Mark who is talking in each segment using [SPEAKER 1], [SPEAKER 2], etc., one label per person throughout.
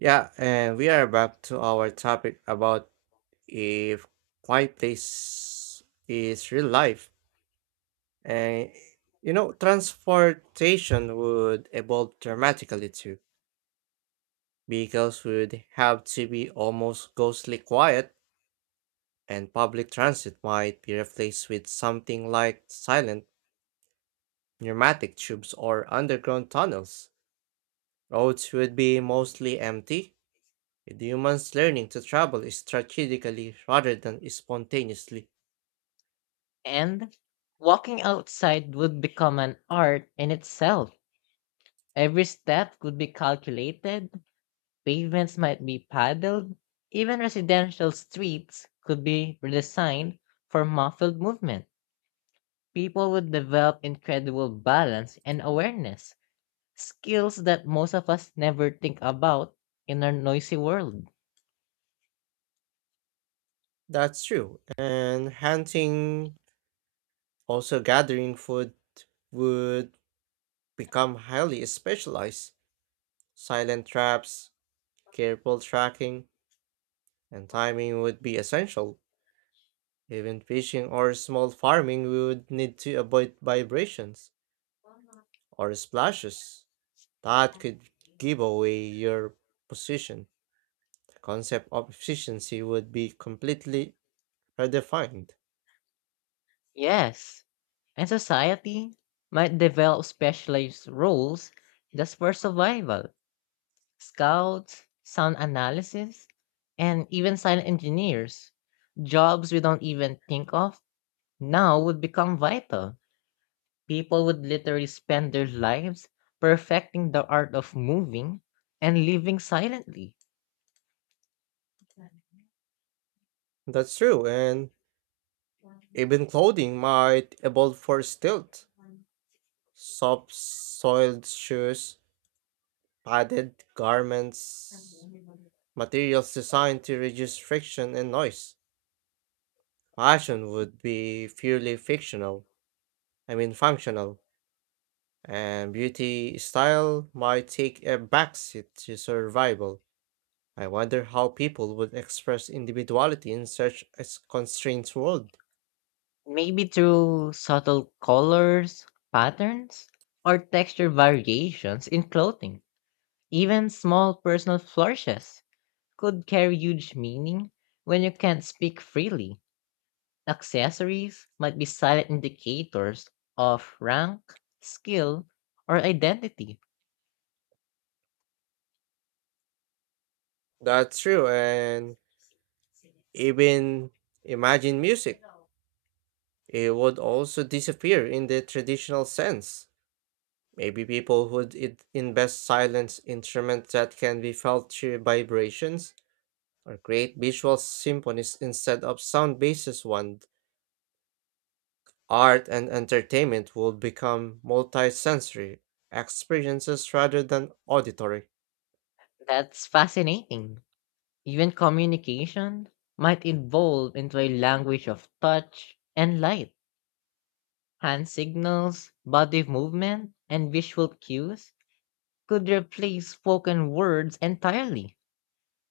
[SPEAKER 1] Yeah, and we are back to our topic about if quiet place is real life. And you know, transportation would evolve dramatically too. Vehicles would have to be almost ghostly quiet, and public transit might be replaced with something like silent pneumatic tubes or underground tunnels. Roads would be mostly empty, with humans learning to travel strategically rather than spontaneously.
[SPEAKER 2] And walking outside would become an art in itself. Every step could be calculated, pavements might be paddled, even residential streets could be redesigned for muffled movement. People would develop incredible balance and awareness, skills that most of us never think about in our noisy world.
[SPEAKER 1] That's true. And hunting, also gathering food, would become highly specialized. Silent traps, careful tracking, and timing would be essential. Even fishing or small farming would need to avoid vibrations or splashes that could give away your position. The concept of efficiency would be completely redefined.
[SPEAKER 2] Yes. And society might develop specialized roles just for survival scouts, sound analysis, and even silent engineers. Jobs we don't even think of now would become vital. People would literally spend their lives perfecting the art of moving and living silently,
[SPEAKER 1] That's true, and even clothing might evolve for stealth. Soft soiled shoes, padded garments, materials designed to reduce friction and noise. Fashion would be purely fictional, I mean functional, and beauty style might take a backseat to survival. I wonder how people would express individuality in such a constrained world.
[SPEAKER 2] maybe through subtle colors, patterns, or texture variations in clothing. Even small personal flourishes could carry huge meaning when you can't speak freely. Accessories might be silent indicators of rank, skill, or identity.
[SPEAKER 1] That's true, and even imagine music. It would also disappear in the traditional sense. Maybe people would it invest silence instruments that can be felt through vibrations or create visual symphonies instead of sound based ones. Art and entertainment would become multisensory experiences rather than auditory.
[SPEAKER 2] That's fascinating. Even communication might evolve into a language of touch and light. Hand signals, body movement, and visual cues could replace spoken words entirely.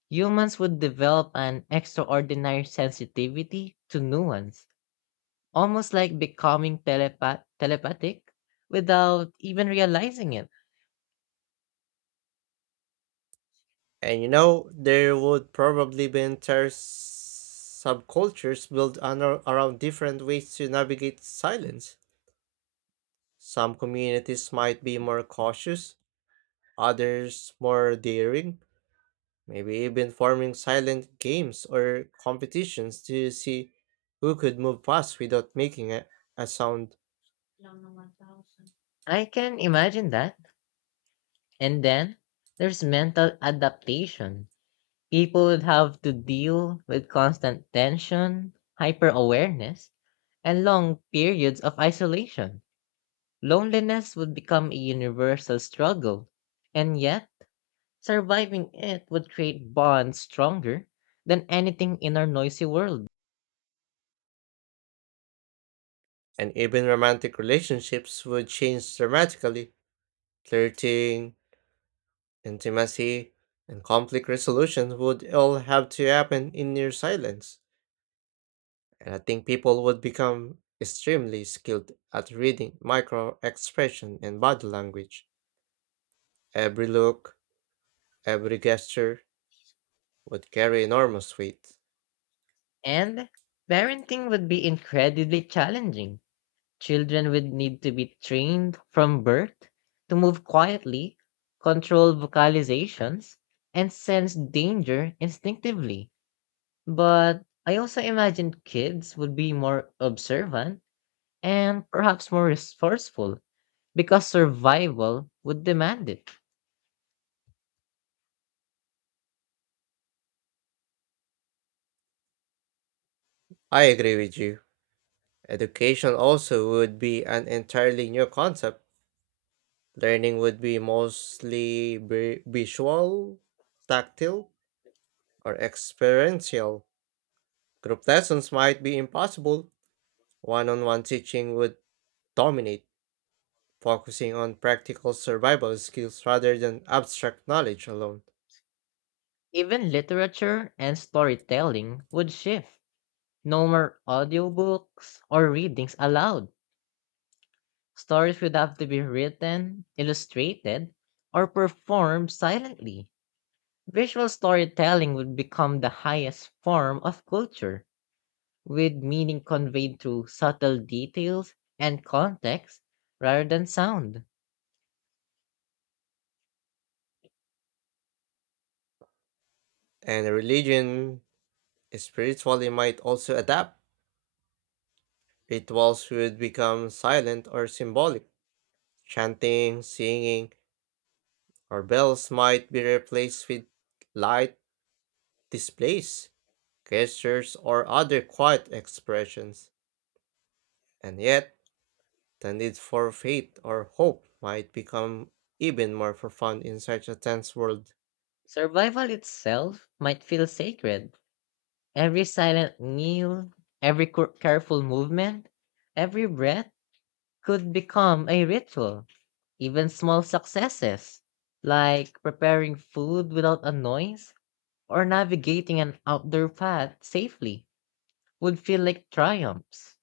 [SPEAKER 2] Humans would develop an extraordinary sensitivity to nuance, almost like becoming telepathic without even realizing it.
[SPEAKER 1] And you know, there would probably be entire subcultures built on, around different ways to navigate silence. Some communities might be more cautious, others more daring, maybe even forming silent games or competitions to see who could move fast without making a sound.
[SPEAKER 2] I can imagine that. And then there's mental adaptation. People would have to deal with constant tension, hyper awareness, and long periods of isolation. Loneliness would become a universal struggle. And yet, surviving it would create bonds stronger than anything in our noisy world.
[SPEAKER 1] And even romantic relationships would change dramatically. Flirting, intimacy, and conflict resolution would all have to happen in near silence. And I think people would become extremely skilled at reading micro expression and body language. Every look, every gesture would carry enormous weight.
[SPEAKER 2] And parenting would be incredibly challenging. Children would need to be trained from birth to move quietly, control vocalizations, and sense danger instinctively. But I also imagine kids would be more observant and perhaps more resourceful because survival would demand it.
[SPEAKER 1] I agree with you. Education also would be an entirely new concept. Learning would be mostly visual, tactile, or experiential. Group lessons might be impossible. One on one teaching would dominate, focusing on practical survival skills rather than abstract knowledge alone.
[SPEAKER 2] Even literature and storytelling would shift. No more audiobooks or readings allowed. Stories would have to be written, illustrated, or performed silently. Visual storytelling would become the highest form of culture, with meaning conveyed through subtle details and context rather than sound.
[SPEAKER 1] And religion spiritually might also adapt. Rituals would become silent or symbolic. Chanting, singing, our bells might be replaced with light displays, gestures, or other quiet expressions, and yet the need for faith or hope might become even more profound in such a tense world.
[SPEAKER 2] Survival itself might feel sacred. Every silent meal, every careful movement, every breath could become a ritual. Even small successes, like preparing food without a noise or navigating an outdoor path safely, would feel like triumphs.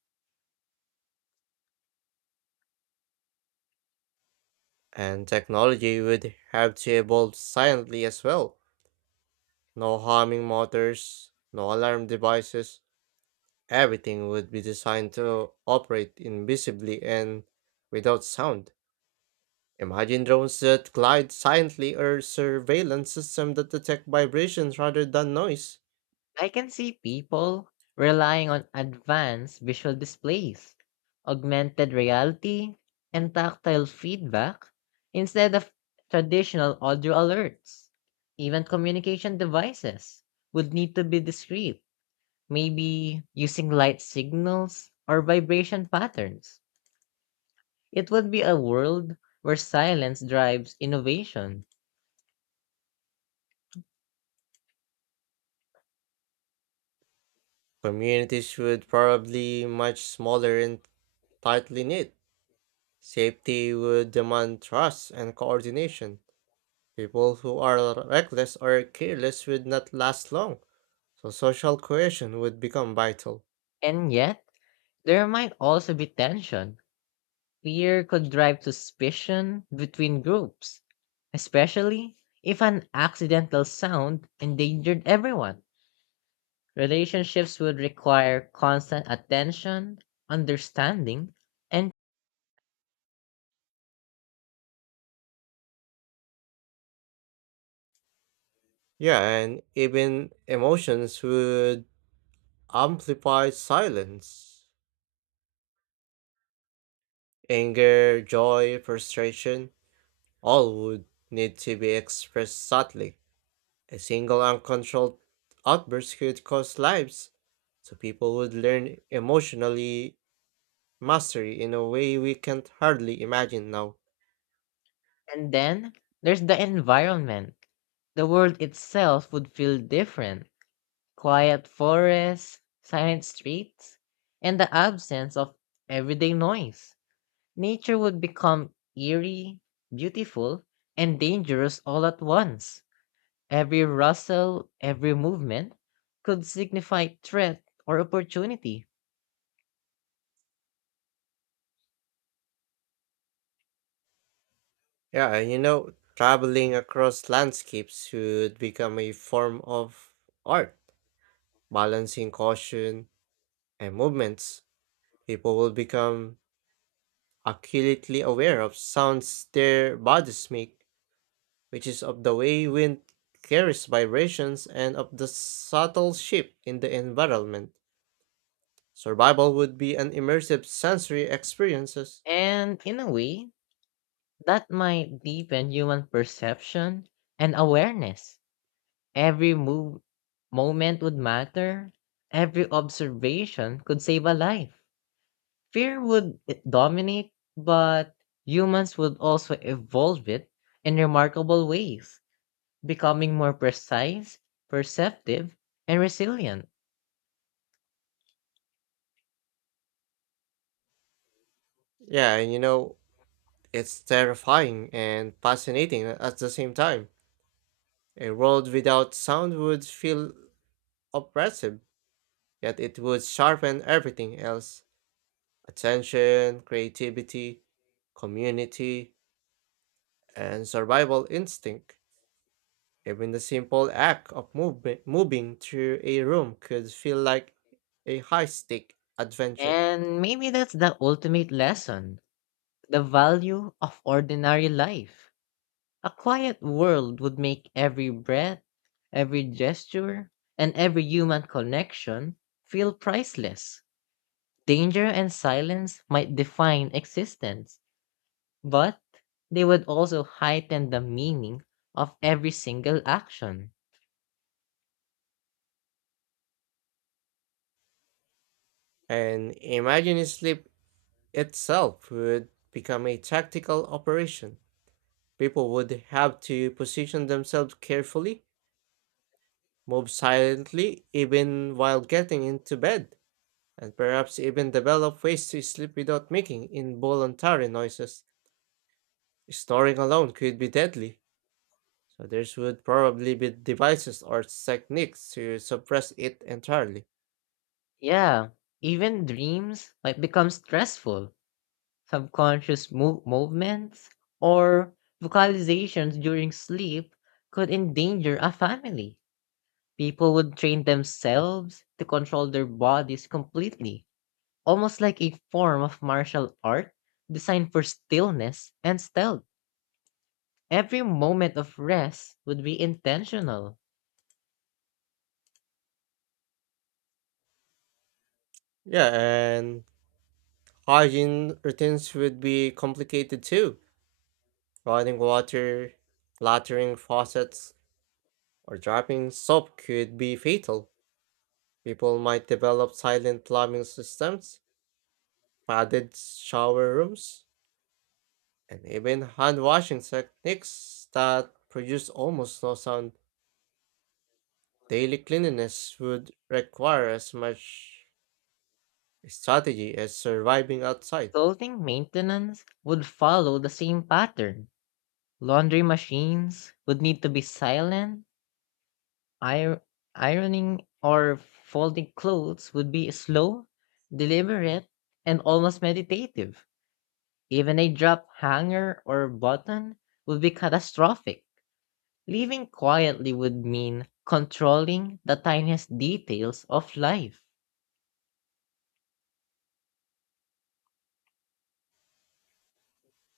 [SPEAKER 1] And technology would have to evolve silently as well. No homing motors, no alarm devices. Everything would be designed to operate invisibly and without sound. Imagine drones that glide silently or surveillance systems that detect vibrations rather than noise.
[SPEAKER 2] I can see people relying on advanced visual displays, augmented reality, and tactile feedback instead of traditional audio alerts. Even communication devices would need to be discreet, maybe using light signals or vibration patterns. It would be a world where silence drives innovation.
[SPEAKER 1] Communities would probably much smaller and tightly knit. Safety would demand trust and coordination. People who are reckless or careless would not last long, so social cohesion would become vital.
[SPEAKER 2] And yet, there might also be tension. Fear could drive suspicion between groups, especially if an accidental sound endangered everyone. Relationships would require constant attention, understanding, and
[SPEAKER 1] Yeah, and even emotions would amplify silence. Anger, joy, frustration, all would need to be expressed subtly. A single uncontrolled outburst could cost lives, so people would learn emotionally mastery in a way we can't hardly imagine now.
[SPEAKER 2] and then there's the environment. The world itself would feel different. Quiet forests, silent streets, and the absence of everyday noise. Nature would become eerie, beautiful, and dangerous all at once. Every rustle, every movement could signify threat or opportunity.
[SPEAKER 1] Yeah, and you know, traveling across landscapes would become a form of art, balancing caution and movements. People will become acutely aware of sounds their bodies make, which is of the way wind carries vibrations and of the subtle shift in the environment. Survival would be an immersive sensory experiences.
[SPEAKER 2] And in a way, that might deepen human perception and awareness. Every move moment would matter. Every observation could save a life. Dominate, but humans would also evolve it in remarkable ways, becoming more precise, perceptive, and resilient.
[SPEAKER 1] Yeah, and you know, it's terrifying and fascinating at the same time. A world without sound would feel oppressive, yet it would sharpen everything else attention, creativity, community, and survival instinct. Even the simple act of movement, moving through a room could feel like a high stake adventure.
[SPEAKER 2] And maybe that's the ultimate lesson, the value of ordinary life. A quiet world would make every breath, every gesture, and every human connection feel priceless. Danger and silence might define existence, but they would also heighten the meaning of every single action.
[SPEAKER 1] And imagining sleep itself would become a tactical operation. People would have to position themselves carefully, move silently, even while getting into bed, and perhaps even develop ways to sleep without making involuntary noises. Snoring alone could be deadly, so there would probably be devices or techniques to suppress it entirely.
[SPEAKER 2] Yeah, even dreams might become stressful. Subconscious movements or vocalizations during sleep could endanger a family. People would train themselves to control their bodies completely, almost like a form of martial art designed for stillness and stealth. Every moment of rest would be intentional.
[SPEAKER 1] Yeah, and hygiene routines would be complicated too. Running water, lattering faucets, or dropping soap could be fatal. People might develop silent plumbing systems, padded shower rooms, and even hand washing techniques that produce almost no sound. Daily cleanliness would require as much strategy as surviving outside.
[SPEAKER 2] Clothing maintenance would follow the same pattern. Laundry machines would need to be silent. Ir- Ironing or folding clothes would be slow, deliberate, and almost meditative. Even a drop hanger or button would be catastrophic. Living quietly would mean controlling the tiniest details of life.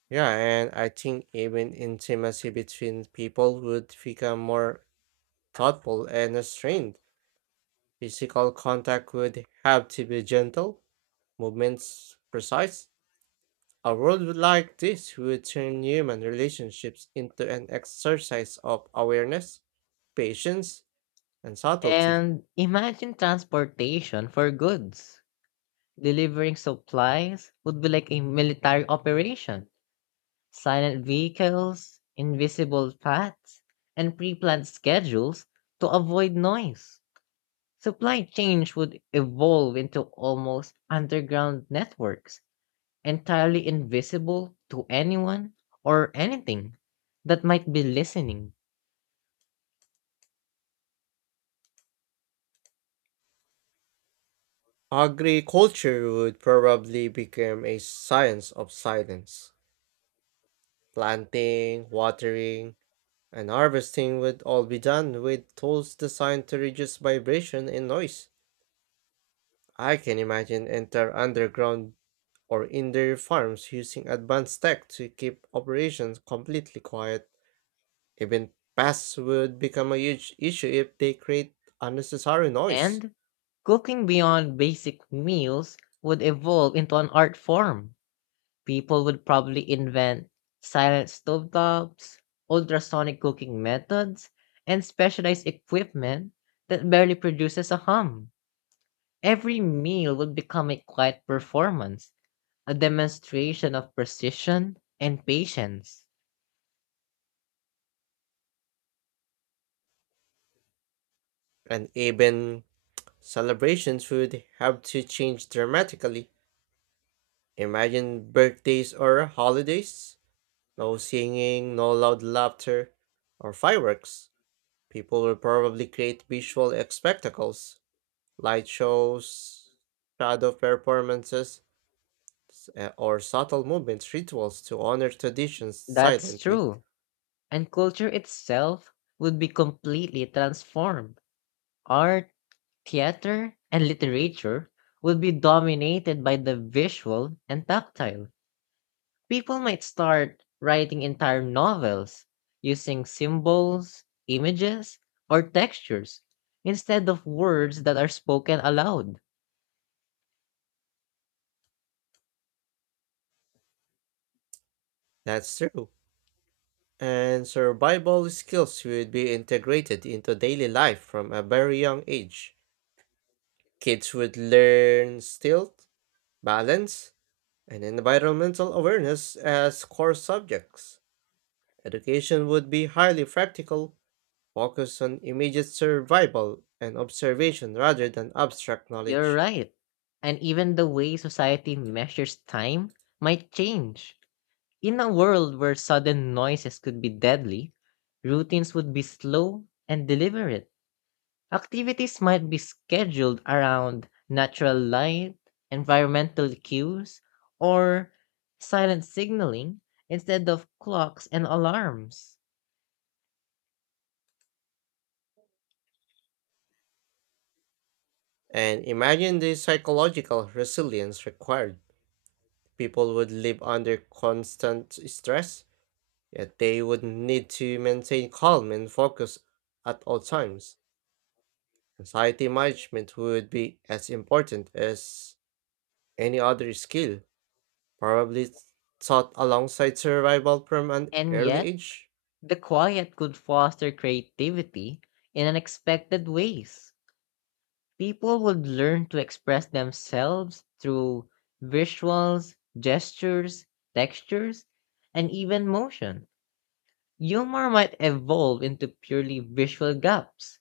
[SPEAKER 1] Yeah, and I think even intimacy between people would become more thoughtful and restrained. Physical contact would have to be gentle, movements precise. A world like this would turn human relationships into an exercise of awareness, patience, and subtlety.
[SPEAKER 2] And imagine transportation for goods. Delivering supplies would be like a military operation, silent vehicles, invisible paths, and pre-planned schedules to avoid noise. Supply chains would evolve into almost underground networks, entirely invisible to anyone or anything that might be listening.
[SPEAKER 1] Agriculture would probably become a science of silence. Planting, watering, and harvesting would all be done with tools designed to reduce vibration and noise. I can imagine entire underground or indoor farms using advanced tech to keep operations completely quiet. Even pests would become a huge issue if they create unnecessary noise.
[SPEAKER 2] And cooking beyond basic meals would evolve into an art form. People would probably invent silent stovetops, ultrasonic cooking methods, and specialized equipment that barely produces a hum. Every meal would become a quiet performance, a demonstration of precision and patience.
[SPEAKER 1] And even celebrations would have to change dramatically. Imagine birthdays or holidays. No singing, no loud laughter, or fireworks. People will probably create visual spectacles, light shows, shadow performances, or subtle movements rituals to honor traditions
[SPEAKER 2] That's
[SPEAKER 1] silently.
[SPEAKER 2] true. And culture itself would be completely transformed. Art, theater, and literature would be dominated by the visual and tactile. People might start writing entire novels using symbols, images, or textures instead of words that are spoken aloud.
[SPEAKER 1] That's true. And survival skills would be integrated into daily life from a very young age. Kids would learn stealth, balance, and environmental awareness as core subjects. Education would be highly practical, focus on immediate survival and observation rather than abstract
[SPEAKER 2] You're
[SPEAKER 1] knowledge.
[SPEAKER 2] right. And even the way society measures time might change. In a world where sudden noises could be deadly, routines would be slow and deliberate. Activities might be scheduled around natural light, environmental cues, or silent signaling instead of clocks and alarms.
[SPEAKER 1] And imagine the psychological resilience required. People would live under constant stress, yet they would need to maintain calm and focus at all times. Anxiety management would be as important as any other skill, probably taught alongside survival from an
[SPEAKER 2] And
[SPEAKER 1] early
[SPEAKER 2] yet,
[SPEAKER 1] age.
[SPEAKER 2] the quiet could foster creativity in unexpected ways. People would learn to express themselves through visuals, gestures, textures, and even motion. Humor might evolve into purely visual gaps,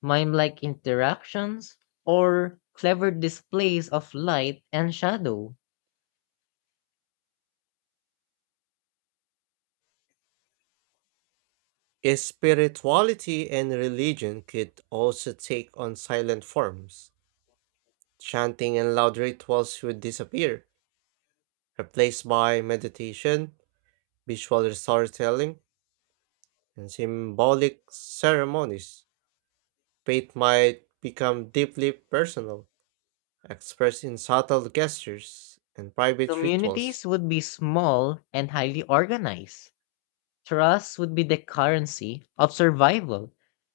[SPEAKER 2] mime-like interactions, or clever displays of light and shadow.
[SPEAKER 1] Spirituality and religion could also take on silent forms. Chanting and loud rituals would disappear, replaced by meditation, visual storytelling, and symbolic ceremonies. Faith might become deeply personal, expressed in subtle gestures and private rituals.
[SPEAKER 2] Communities would be small and highly organized. Trust would be the currency of survival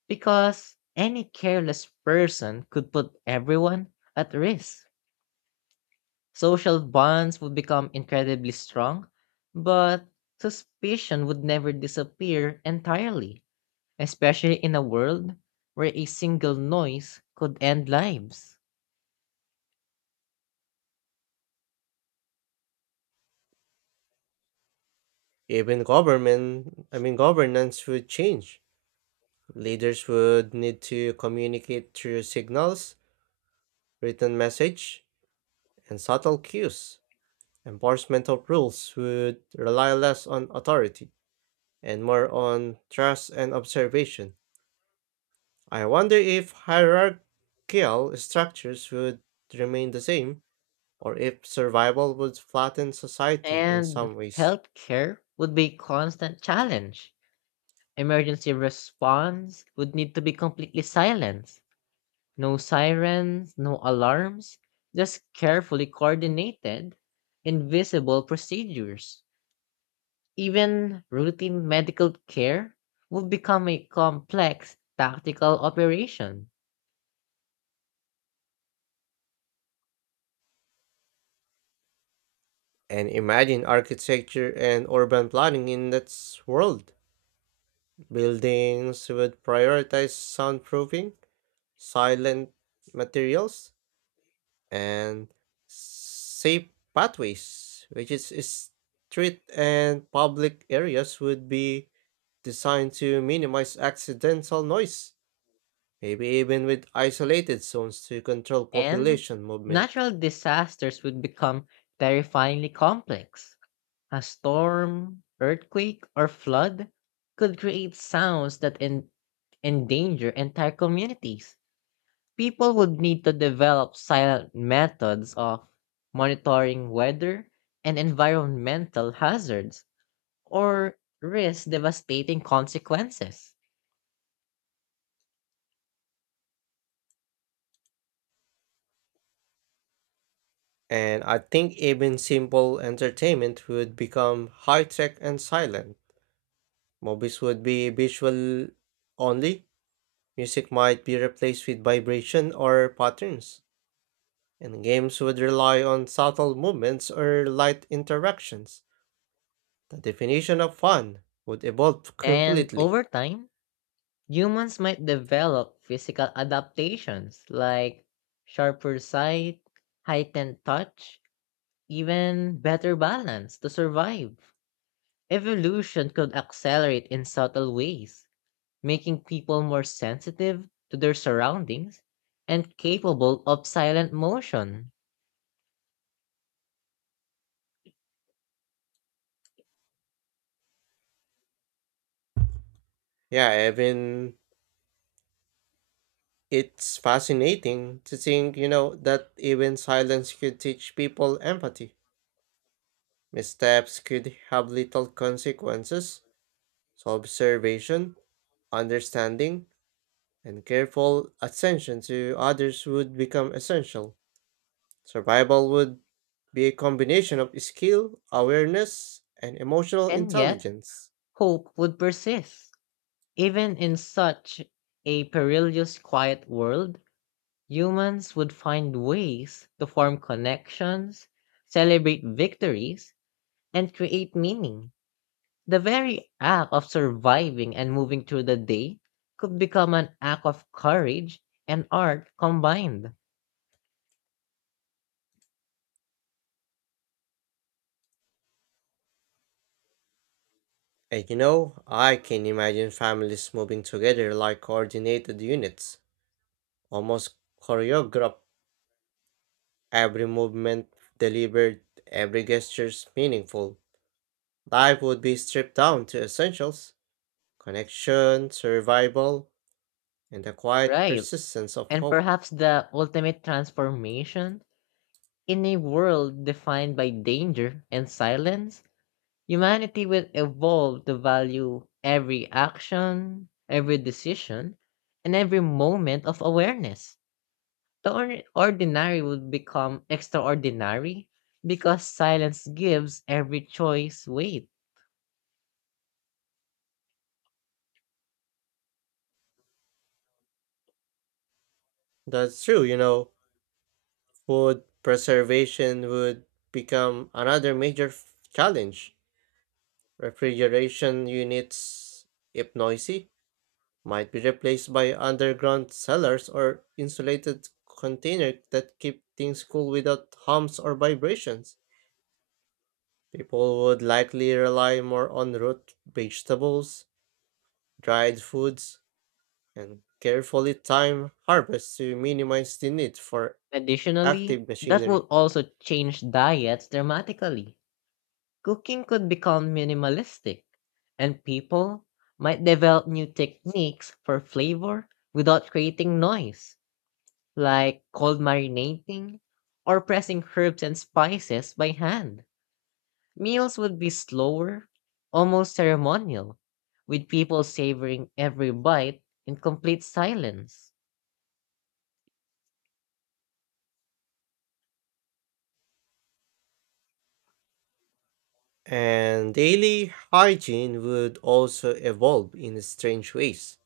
[SPEAKER 2] because any careless person could put everyone at risk. Social bonds would become incredibly strong, but suspicion would never disappear entirely, especially in a world where a single noise could end lives.
[SPEAKER 1] Even government, I mean governance would change. Leaders would need to communicate through signals, written message, and subtle cues. Enforcement of rules would rely less on authority and more on trust and observation. I wonder if hierarchical structures would remain the same, or if survival would flatten society in some
[SPEAKER 2] And
[SPEAKER 1] ways.
[SPEAKER 2] healthcare would be a constant challenge. Emergency response would need to be completely silenced. No sirens, no alarms, just carefully coordinated, invisible procedures. Even routine medical care would become a complex tactical operation.
[SPEAKER 1] And imagine architecture and urban planning in that world. Buildings would prioritize soundproofing, silent materials, and safe pathways, which is street and public areas, would be designed to minimize accidental noise, maybe even with isolated zones to control
[SPEAKER 2] And
[SPEAKER 1] population movement.
[SPEAKER 2] natural disasters would become terrifyingly complex. A storm, earthquake, or flood could create sounds that endanger entire communities. People would need to develop silent methods of monitoring weather and environmental hazards or risk devastating consequences.
[SPEAKER 1] And I think even simple entertainment would become high tech and silent. Movies would be visual only. Music might be replaced with vibration or patterns, and games would rely on subtle movements or light interactions. The definition of fun would evolve
[SPEAKER 2] And
[SPEAKER 1] completely.
[SPEAKER 2] over time, humans might develop physical adaptations like sharper sight, heightened touch, even better balance to survive. Evolution could accelerate in subtle ways, making people more sensitive to their surroundings and capable of silent motion.
[SPEAKER 1] Yeah, even it's fascinating to think, you know, that even silence could teach people empathy. Missteps could have little consequences, so observation, understanding, and careful attention to others would become essential. Survival would be a combination of skill, awareness, and emotional
[SPEAKER 2] And yet,
[SPEAKER 1] intelligence.
[SPEAKER 2] hope would persist. Even in such a perilous, quiet world, humans would find ways to form connections, celebrate victories, and create meaning. The very act of surviving and moving through the day could become an act of courage and art combined.
[SPEAKER 1] And you know, I can imagine families moving together like coordinated units, almost choreographed, every movement delivered, every gesture meaningful. Life would be stripped down to essentials connection, survival, and the quiet
[SPEAKER 2] Right.
[SPEAKER 1] persistence of
[SPEAKER 2] And
[SPEAKER 1] hope.
[SPEAKER 2] perhaps the ultimate transformation in a world defined by danger and silence, humanity will evolve to value every action, every decision, and every moment of awareness. The ordinary will become extraordinary because silence gives every choice weight.
[SPEAKER 1] That's true, you know. Food preservation would become another major challenge. Refrigeration units, if noisy, might be replaced by underground cellars or insulated containers that keep things cool without hums or vibrations. People would likely rely more on root vegetables, dried foods, and carefully timed harvests to minimize the need for
[SPEAKER 2] Additionally,
[SPEAKER 1] active
[SPEAKER 2] that
[SPEAKER 1] machinery.
[SPEAKER 2] will also change diets dramatically. Cooking could become minimalistic, and people might develop new techniques for flavor without creating noise, like cold marinating or pressing herbs and spices by hand. Meals would be slower, almost ceremonial, with people savoring every bite in complete silence.
[SPEAKER 1] And daily hygiene would also evolve in strange ways.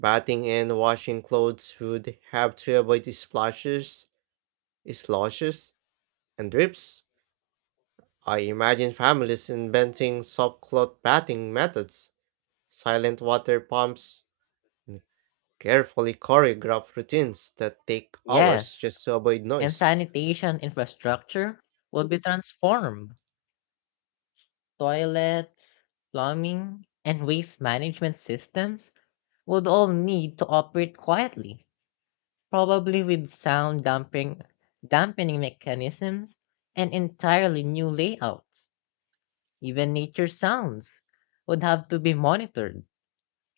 [SPEAKER 1] Bathing and washing clothes would have to avoid splashes, sloshes, and drips. I imagine families inventing soft cloth bathing methods, silent water pumps, and carefully choreographed routines that take hours
[SPEAKER 2] Yes,
[SPEAKER 1] just to avoid
[SPEAKER 2] and
[SPEAKER 1] noise.
[SPEAKER 2] sanitation infrastructure would be transformed. Toilets, plumbing, and waste management systems would all need to operate quietly, probably with dampening mechanisms and entirely new layouts. Even nature sounds would have to be monitored,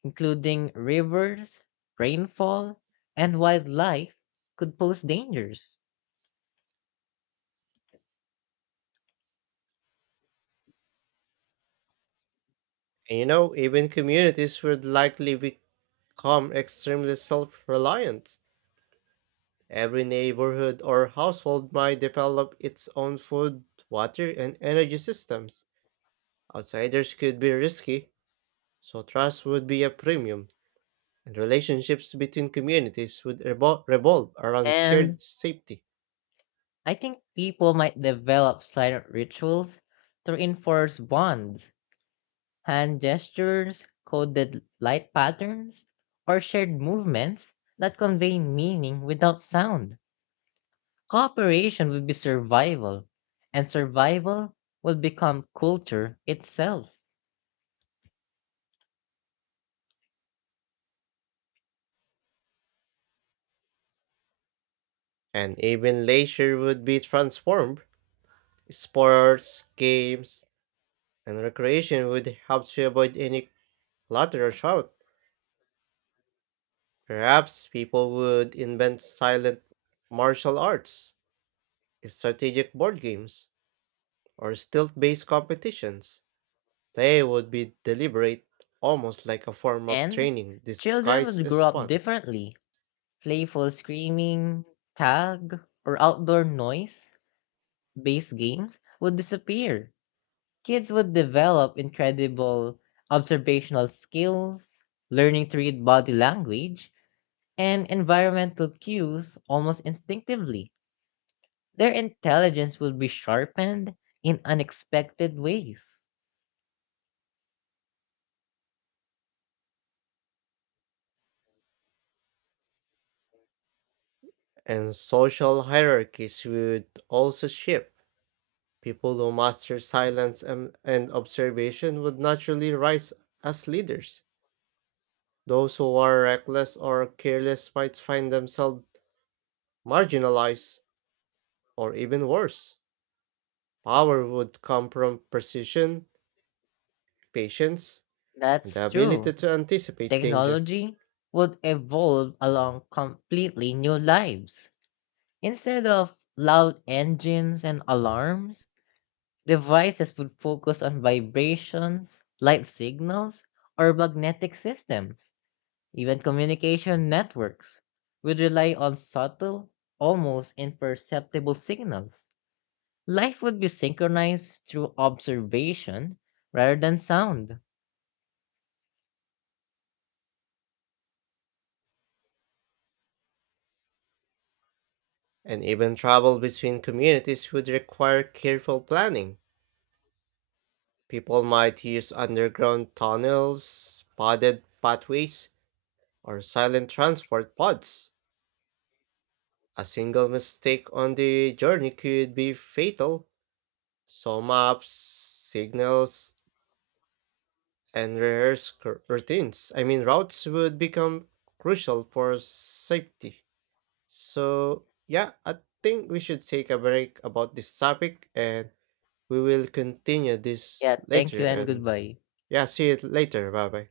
[SPEAKER 2] including rivers, rainfall, and wildlife could pose dangers.
[SPEAKER 1] And you know, even communities would likely become extremely self reliant. Every neighborhood or household might develop its own food, water, and energy systems. Outsiders could be risky, so trust would be a premium, and relationships between communities would revolve around
[SPEAKER 2] And
[SPEAKER 1] shared safety.
[SPEAKER 2] I think people might develop silent rituals to reinforce bonds, hand gestures, coded light patterns, or shared movements that convey meaning without sound. Cooperation would be survival, and survival would become culture itself.
[SPEAKER 1] And even leisure would be transformed. Sports, games, and recreation would help to avoid any clutter or shout. Perhaps people would invent silent martial arts, strategic board games or stealth-based competitions. They would be deliberate, almost like a form of
[SPEAKER 2] And
[SPEAKER 1] training
[SPEAKER 2] children
[SPEAKER 1] disguised
[SPEAKER 2] would grow
[SPEAKER 1] as
[SPEAKER 2] up
[SPEAKER 1] fun.
[SPEAKER 2] differently. Playful screaming, tag, or outdoor noise based games would disappear. Kids would develop incredible observational skills, learning to read body language, and environmental cues almost instinctively. Their intelligence would be sharpened in unexpected ways.
[SPEAKER 1] And social hierarchies would also shift. People who master silence and observation would naturally rise as leaders. Those who are reckless or careless might find themselves marginalized, or even worse. Power would come from precision, patience, and the
[SPEAKER 2] That's
[SPEAKER 1] ability
[SPEAKER 2] true.
[SPEAKER 1] to anticipate danger.
[SPEAKER 2] Technology would evolve along completely new lives. Instead of loud engines and alarms, devices would focus on vibrations, light signals, or magnetic systems. Even communication networks would rely on subtle, almost imperceptible signals. Life would be synchronized through observation rather than sound.
[SPEAKER 1] And even travel between communities would require careful planning. People might use underground tunnels, padded pathways, or silent transport pods. A single mistake on the journey could be fatal. So maps, signals, and rehearsed cr- routines, I mean routes would become crucial for safety. So yeah, I think we should take a break about this topic and we will continue this
[SPEAKER 2] Yeah, thank
[SPEAKER 1] later
[SPEAKER 2] you and
[SPEAKER 1] and
[SPEAKER 2] goodbye.
[SPEAKER 1] yeah, see you later. Bye bye.